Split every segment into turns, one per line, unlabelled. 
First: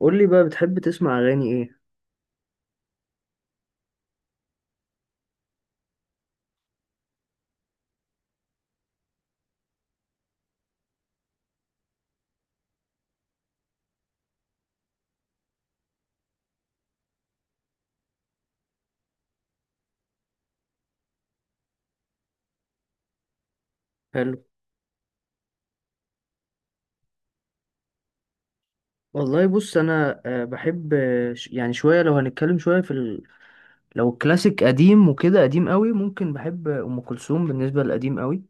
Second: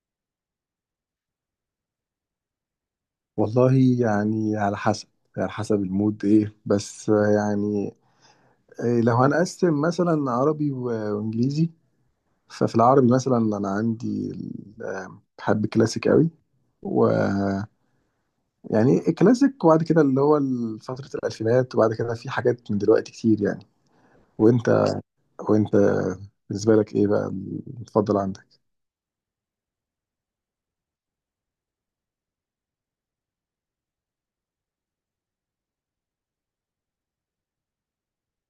قول لي بقى، بتحب تسمع اغاني ايه؟
والله، يعني على حسب، على حسب المود ايه بس. يعني إيه، لو هنقسم مثلا عربي و- وانجليزي، ففي العربي مثلا انا عندي بحب الكلاسيك قوي. ويعني الكلاسيك، وبعد كده اللي هو فترة الألفينات، وبعد كده في حاجات من دلوقتي كتير يعني.
حلو.
وانت وانت بالنسبة لك ايه بقى المفضل عندك؟
والله بص انا، بحب، يعني شويه، لو هنتكلم شويه في. لو كلاسيك قديم وكده، قديم قوي ممكن بحب ام كلثوم بالنسبه للقديم قوي.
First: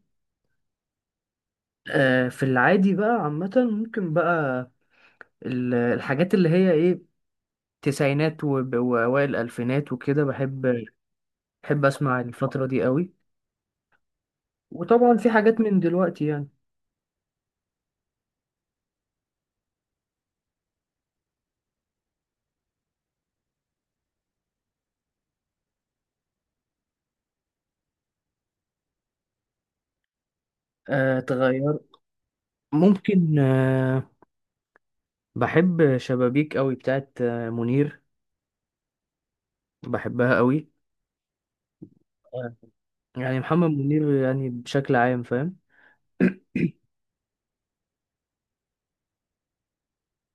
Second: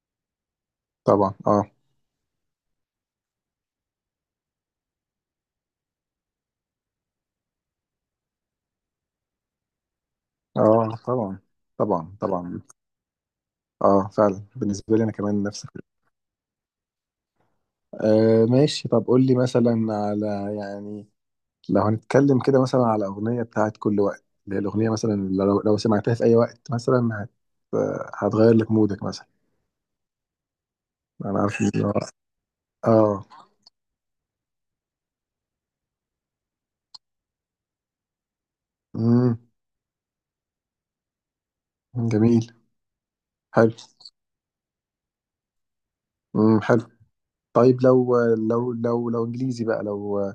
طبعا، اه.
في العادي بقى عامه ممكن بقى الحاجات اللي هي ايه، تسعينات واوائل الالفينات وكده بحب
اه طبعا.
بحب
طبعا
اسمع
طبعا
الفتره دي قوي.
اه فعلا، بالنسبة لي انا
وطبعا في
كمان
حاجات
نفس.
من دلوقتي يعني.
آه ماشي. طب قول لي مثلا على، يعني لو هنتكلم كده مثلا على أغنية بتاعت كل وقت، اللي هي الأغنية مثلا اللي لو سمعتها في أي وقت مثلا هت، آه، هتغير لك مودك مثلا. أنا عارف
تغير
إن هو آه.
ممكن. بحب شبابيك قوي بتاعت منير.
مم.
بحبها قوي.
جميل.
آه. يعني محمد
حلو.
منير يعني بشكل عام فاهم.
مم. حلو. طيب لو إنجليزي بقى، لو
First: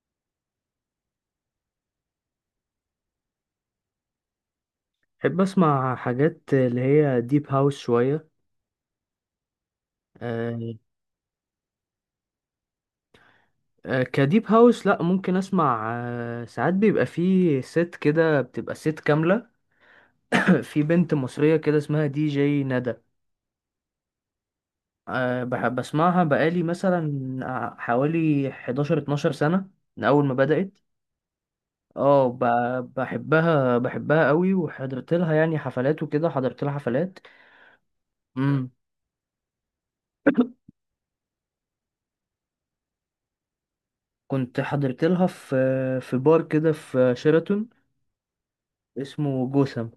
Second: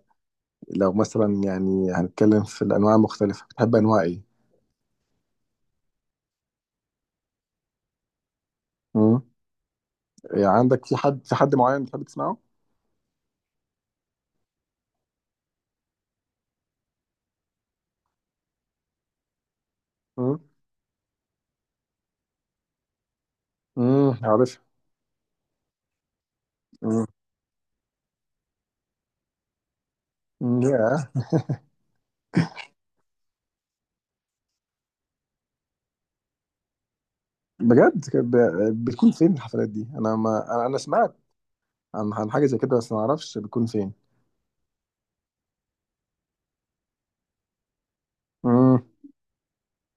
لو مثلا، يعني هنتكلم في الأنواع المختلفة، بتحب أنواع إيه؟
بحب اسمع حاجات اللي هي ديب هاوس شوية.
مم. يعني
آه
عندك في حد معين بتحب تسمعه؟
كديب هاوس لا، ممكن اسمع ساعات بيبقى فيه ست كده، بتبقى ست كاملة.
مم.
في بنت مصرية كده اسمها دي جي ندى.
مم، عارف.
بحب اسمعها بقالي مثلا
مم.
حوالي 11 12 سنة من اول ما
مم.
بدأت.
يا
اه، بحبها قوي، وحضرت لها يعني حفلات وكده، حضرت لها حفلات.
بجد؟ كانت
مم.
بتكون فين الحفلات دي؟ انا ما انا أنا سمعت عن حاجه زي كده بس ما اعرفش بتكون فين.
كنت حضرت لها في بار كده في شيراتون،
امم.
اسمه جوثام.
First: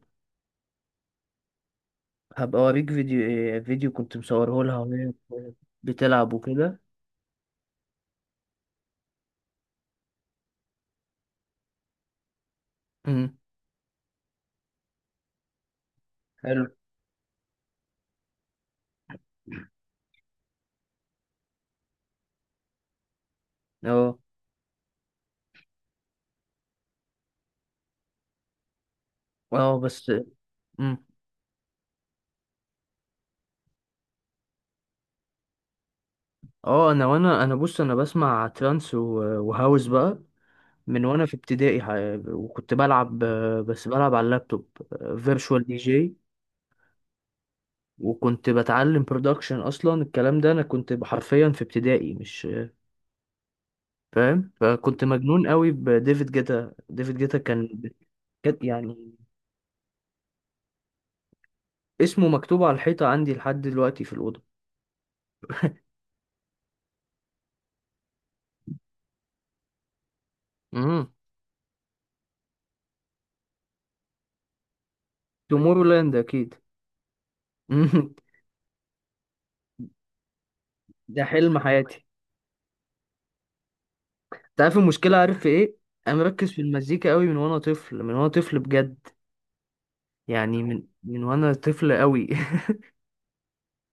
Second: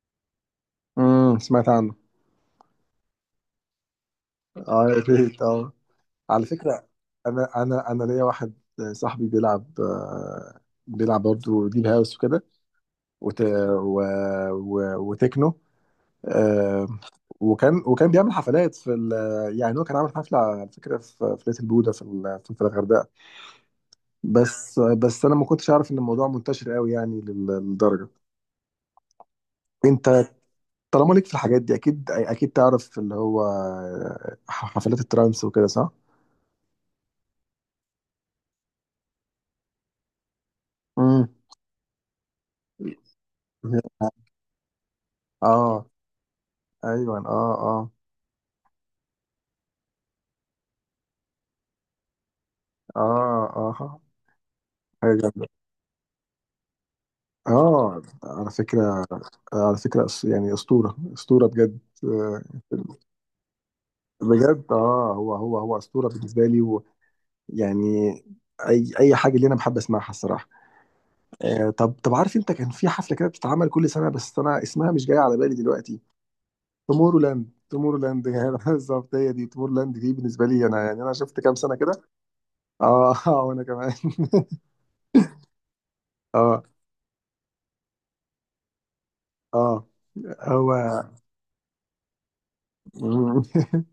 امم، سمعت عنه.
هبقى اوريك فيديو، كنت مصوره لها
اه يا
وهي
ريت، اه.
بتلعب
على
وكده.
فكره، انا ليا واحد صاحبي بيلعب، بيلعب برضه ديب هاوس وكده،
أمم.
وت... و... و... وتكنو،
حلو.
آه، وكان بيعمل حفلات في يعني هو كان عامل حفله على فكره في ليتل بودا في الغردقه.
اه
بس انا ما كنتش اعرف ان الموضوع منتشر قوي يعني للدرجه.
اه بس.
انت
أمم.
طالما ليك في الحاجات دي، اكيد اكيد تعرف اللي هو حفلات الترانس وكده، صح؟
اه، انا وانا بص، انا بسمع ترانس وهاوس بقى من وانا
امم.
في ابتدائي. وكنت بلعب، بس بلعب على اللابتوب فيرتشوال دي
اه.
جي.
ايوه اه. اه.
وكنت بتعلم برودكشن اصلا الكلام ده. انا كنت حرفيا في ابتدائي مش
اه. اه.
فاهم، فكنت
حاجه
مجنون
جامده،
قوي بديفيد جيتا. ديفيد جيتا كان
اه. على
كان
فكره،
يعني
على فكره يعني اسطوره، اسطوره بجد،
اسمه
آه،
مكتوب على الحيطة عندي لحد دلوقتي في الأوضة.
بجد. اه، هو هو اسطوره بالنسبه لي. ويعني اي حاجه اللي انا بحب اسمعها الصراحه.
امم.
آه. طب عارف انت كان في حفله كده بتتعمل كل سنه، بس انا اسمها مش جاي على بالي
تومورو
دلوقتي.
لاند أكيد.
تومورو لاند، تومورو لاند يعني بالظبط هي دي. تومورو لاند دي بالنسبه لي انا يعني، انا
ده
شفت كام
حلم
سنه كده.
حياتي.
اه اه وانا كمان.
انت عارف المشكلة، عارف في ايه؟ انا مركز في
اه.
المزيكا قوي، من وانا طفل من وانا طفل بجد.
اه.
يعني
هو.
من وانا طفل قوي.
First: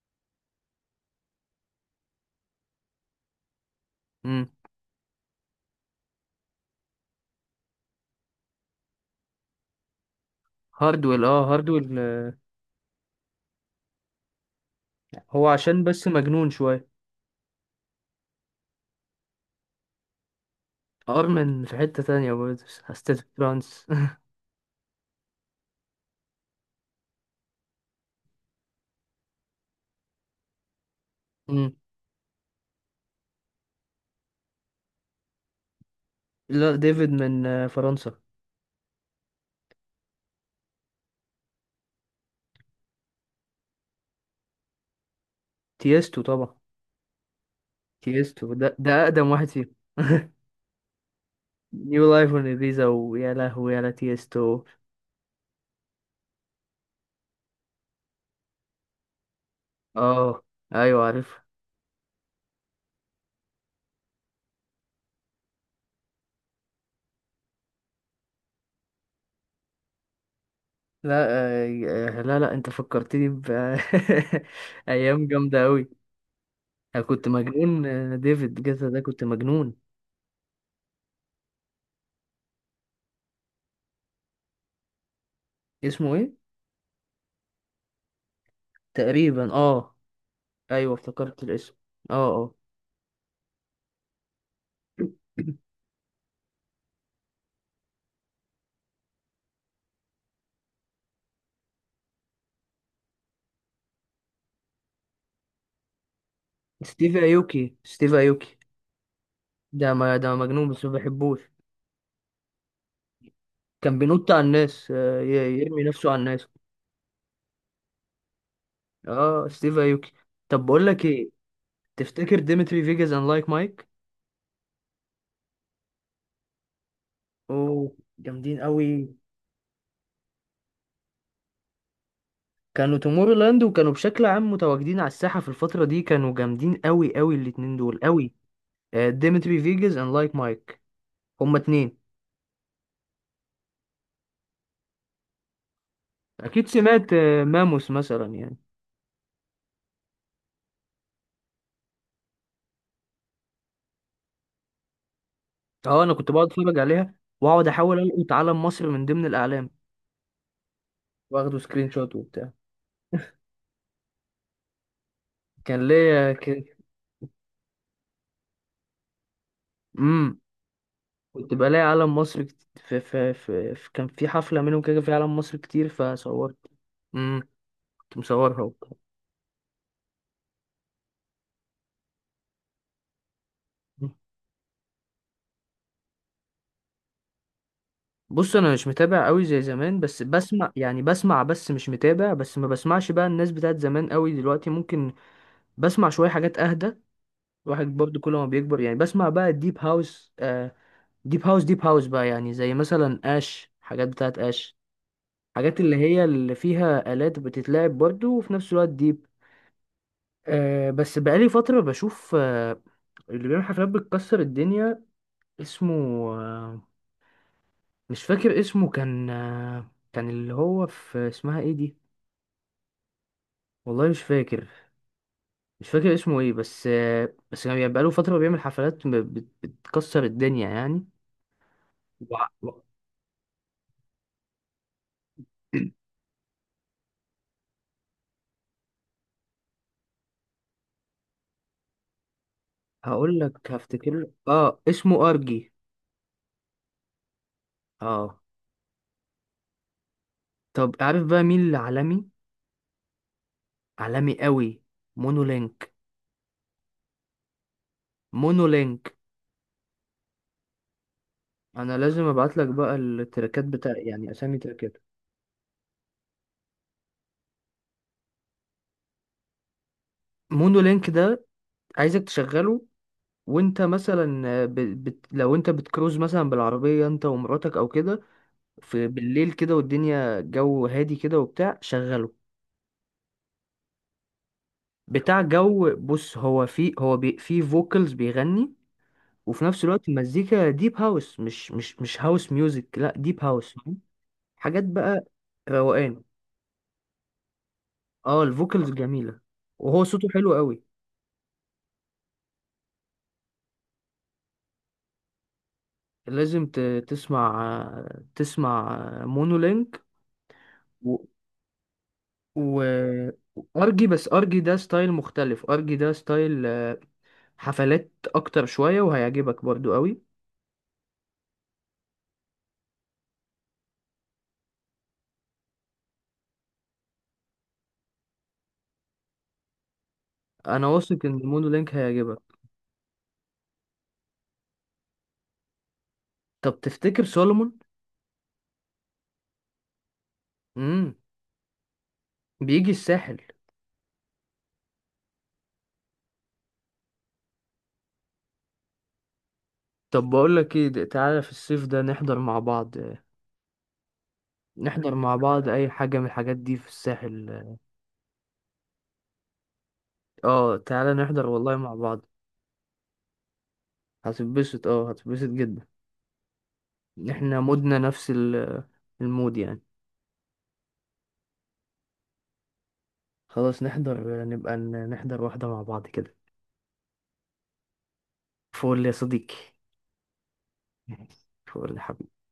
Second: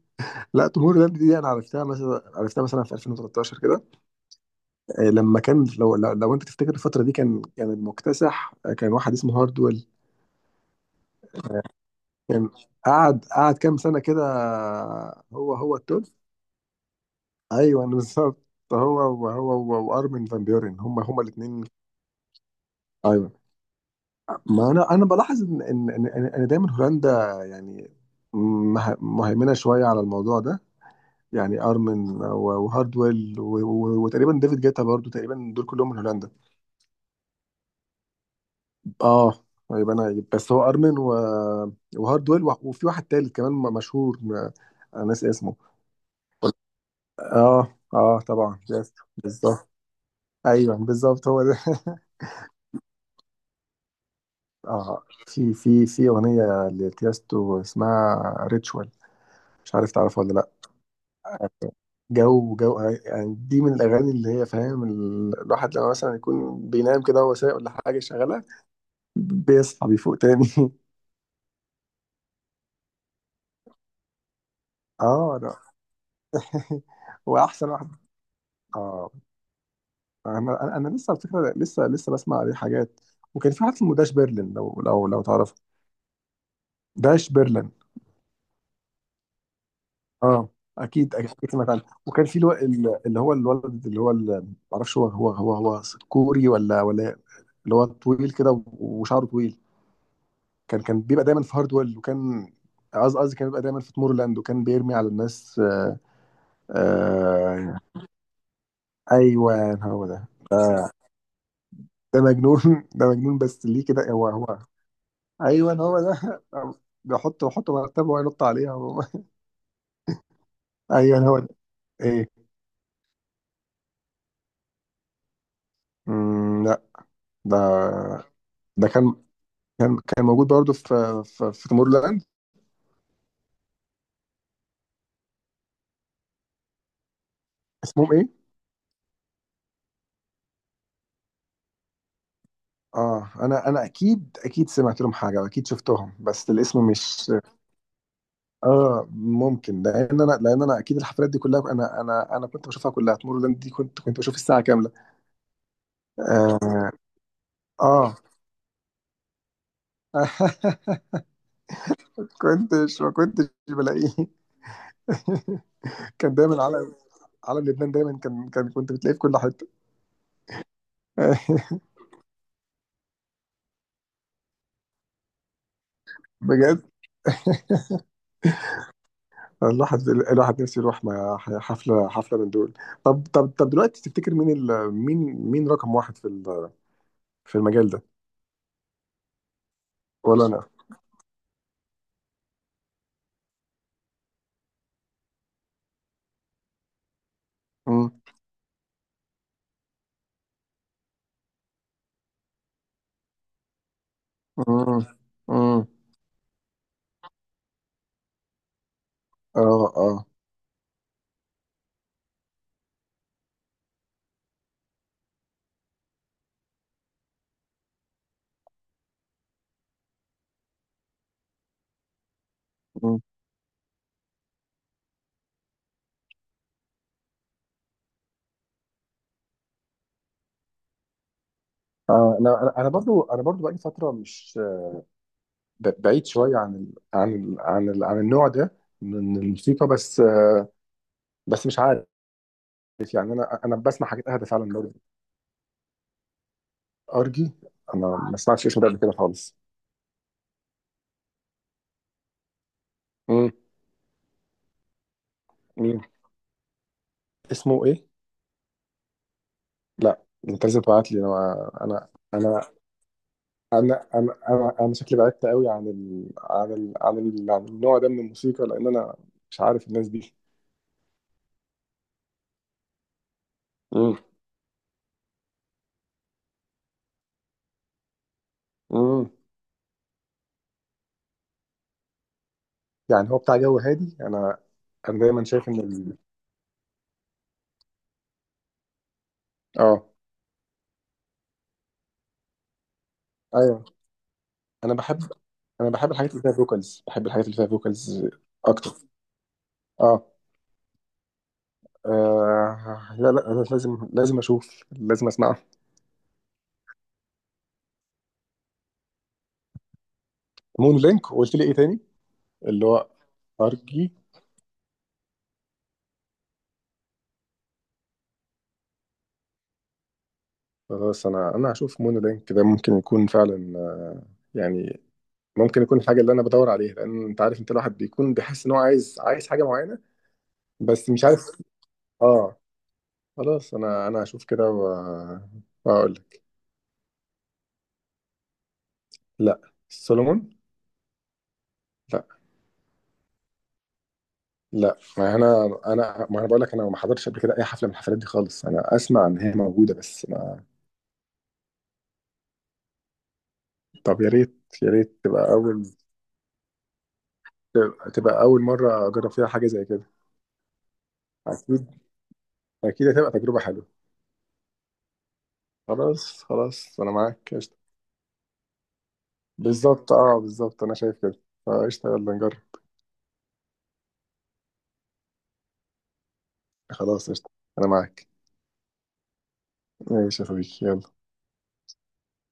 لا، تومور لاند دي انا عرفتها مثلا، عرفتها مثلا في 2013 كده،
مم.
آه، لما كان لو انت تفتكر الفتره دي، كان المكتسح آه، كان واحد اسمه هاردويل.
هاردويل، اه هاردويل،
كان قعد، كام سنه كده، آه،
هو
هو
عشان
التوب.
بس مجنون شوية.
ايوه بالظبط. هو وارمن فان بيورن، هم
ارمن
الاثنين.
في حتة تانية برضه، ستيت
ايوه.
فرانس.
ما انا بلاحظ ان ان ان, إن إن دايما هولندا، يعني مهيمنه شويه على الموضوع ده. يعني
مم.
ارمن وهاردويل وتقريبا ديفيد جيتا برضو، تقريبا دول كلهم من هولندا.
لا، ديفيد من فرنسا.
اه. يبقى انا بس هو ارمن و... وهاردويل وفي واحد تالت كمان مشهور، انا ناسي اسمه.
تيستو طبعا.
اه اه
تيستو
طبعا،
ده
يس
ده اقدم واحد
بالظبط.
فيهم.
ايوه بالظبط هو ده
نيو لايف اون ايبيزا، ويا لهوي يا لا تيستو.
اه في في اغنيه لتيستو اسمها ريتشوال، مش عارف تعرفها ولا
اه
لا.
ايوه عارف.
جو جو، آه، يعني دي من الاغاني اللي هي، فاهم، الواحد لما مثلا يكون بينام كده وهو سايق ولا حاجه شغاله، بيصحى بيفوق تاني
لا. لا لا انت فكرتني ب. ايام
اه لا
جامده قوي. انا كنت
واحسن
مجنون،
واحد.
ديفيد جيتا ده
اه
كنت مجنون.
انا انا لسه على فكره، لسه بسمع عليه حاجات. وكان في واحد اسمه داش برلين، لو تعرفه.
اسمه ايه؟
داش برلين.
تقريبا اه.
اه
ايوه
اكيد
افتكرت
اكيد سمعت
الاسم.
عنه.
اه
وكان في الو...
اه.
اللي هو الولد اللي هو ال-، معرفش هو كوري ولا ولا، اللي هو طويل كده وشعره طويل. كان بيبقى دايما في هاردويل وكان، قصدي، كان بيبقى دايما في تمور لاند، وكان بيرمي على الناس. آه.
ستيف ايوكي،
آه
ستيف ايوكي.
ايوه
ده
هو
ما
ده
ده مجنون بس ما
آه.
بحبوش.
ده مجنون ده مجنون بس ليه
كان
كده؟ هو
بينط على الناس،
ايوه
يرمي
هو
نفسه على
ده
الناس.
بحط، مرتبه وينط عليها
اه ستيف ايوكي. طب بقول لك
ايوه
ايه،
هو ده.
تفتكر
ايه؟
ديمتري فيجاس اند لايك مايك؟
مم، لا. ده
اوه جامدين
ده
قوي.
كان، موجود برضه في تمور لاند.
كانوا تومورو لاند، وكانوا بشكل عام متواجدين على الساحة في الفترة دي. كانوا جامدين قوي قوي الاتنين دول
اسمهم ايه؟
قوي. ديمتري فيجاس اند لايك مايك، هما اتنين.
اه انا اكيد، اكيد سمعت لهم حاجه واكيد شفتهم، بس
اكيد
الاسم
سمعت،
مش.
ماموس مثلا يعني.
اه ممكن، لان انا، لان انا اكيد الحفلات دي كلها انا، كنت بشوفها كلها. تمر لاند دي كنت، بشوف الساعه كامله.
اه، انا كنت بقعد اتفرج
اه.
عليها، واقعد احاول
آه.
القط علم مصر من ضمن الاعلام، واخده سكرين شوت وبتاع.
كنتش، ما كنتش بلاقيه
كان ليا
كان دايما
كده.
علم، علم لبنان دايما، كان كان كنت بتلاقيه في كل حته
امم. كنت بلاقي علم مصر، في كان في حفلة منهم كده في علم مصر كتير فصورت.
بجد.
امم. كنت مصورها.
الواحد، نفسه يروح مع حفله، حفله من دول. طب دلوقتي تفتكر مين ال... مين، مين رقم واحد في ال... في المجال ده؟
بص انا مش متابع قوي زي زمان، بس
ولا انا.
بسمع يعني، بس مش متابع. بس ما بسمعش بقى الناس بتاعت زمان قوي دلوقتي، ممكن بسمع شوية حاجات اهدى. الواحد
امم.
برضو كل ما بيكبر يعني، بسمع بقى الديب هاوس. آه. ديب هاوس بقى يعني، زي مثلا اش، حاجات بتاعت اش،
امم.
حاجات
امم.
اللي هي اللي فيها آلات بتتلعب برضو، وفي نفس الوقت ديب.
اه. اه.
آه بس بقالي فترة بشوف. آه، اللي بيعمل حفلات بتكسر الدنيا اسمه، آه، مش فاكر اسمه. كان آه كان اللي هو في، اسمها ايه دي، والله مش فاكر اسمه ايه. بس، بس كان يعني بقاله فترة بيعمل حفلات بتكسر الدنيا يعني.
آه
وع-
انا انا
و-
أنا برضو، انا برضو بقالي فتره مش بعيد شويه عن ال عن ال عن ال عن النوع ده من الموسيقى بس. بس مش عارف، يعني
هقول
انا
لك،
انا بسمع
هفتكر
حاجات اهدى فعلا
اه
برضو.
اسمه ارجي.
ارجي. انا ما
اه.
سمعتش اسمه ده قبل كده خالص.
طب عارف بقى مين اللي عالمي،
امم.
عالمي قوي؟ مونولينك.
مين؟ اسمه ايه؟
مونولينك.
لا. انت لازم تبعت لي.
انا لازم ابعت لك
انا
بقى التراكات بتاع،
انا
يعني
انا
اسامي
انا, أنا
تراكات.
شكلي بعدت قوي عن ال عن ال عن, ال عن النوع ده من الموسيقى، لان انا مش عارف الناس دي.
مونولينك ده عايزك تشغله، وانت
امم.
مثلا لو انت بتكروز مثلا بالعربية انت ومراتك او كده، في
امم.
بالليل كده والدنيا جو هادي كده وبتاع، شغله.
يعني هو بتاع جو هادي. انا، انا
بتاع
دايما شايف ان
جو،
ال-.
بص هو في، هو بي في فوكالز بيغني، وفي نفس
اه.
الوقت المزيكا ديب هاوس، مش هاوس ميوزك، لا ديب هاوس
ايوه.
فاهم؟ حاجات
انا
بقى
بحب،
روقان.
الحاجات اللي فيها فوكالز. بحب الحاجات اللي فيها فوكالز
اه الفوكالز
اكتر.
جميلة. وهو
اه.
صوته حلو قوي.
آه، لا لا أنا لازم، لازم اشوف، لازم اسمعها.
لازم تسمع تسمع مونولينك
مونو
و
لينك. قلت لي ايه تاني؟
و
اللي هو
ارجي.
ارجي.
بس ارجي ده ستايل مختلف. ارجي ده ستايل حفلات اكتر شوية، وهيعجبك برضو قوي.
خلاص، انا هشوف مونو لينك ده، ممكن يكون فعلا، آه، يعني ممكن يكون الحاجه اللي انا بدور عليها. لان انت عارف، انت الواحد بيكون بيحس ان هو عايز، حاجه معينه
انا
بس
واثق
مش
ان
عارف.
مونو لينك هيعجبك.
اه. خلاص، انا هشوف كده واقول لك.
طب تفتكر سولومون؟
لا، سولومون؟
امم.
لا
بيجي الساحل.
لا. ما انا، انا ما انا بقول لك انا ما حضرتش قبل كده اي حفله من الحفلات دي خالص. انا اسمع ان هي موجوده بس
طب بقول
ما.
لك ايه، تعالى في الصيف ده نحضر مع بعض،
طب يا ريت، يا
نحضر
ريت
مع
تبقى
بعض
اول،
اي حاجه من الحاجات دي في الساحل.
تبقى اول مره اجرب فيها حاجه زي كده.
اه تعالى نحضر والله
اكيد،
مع بعض.
اكيد هتبقى تجربه حلوه.
هتتبسط، اه هتتبسط جدا.
خلاص انا معاك،
احنا
قشطه.
مودنا نفس المود يعني.
بالظبط، اه بالظبط، انا شايف كده. فقشطه، يلا نجرب.
خلاص نحضر، نبقى نحضر واحده مع بعض كده.
خلاص قشطه، انا معاك.
فول يا صديقي.
ماشي يا صديقي، يلا.
فول يا حبيبي.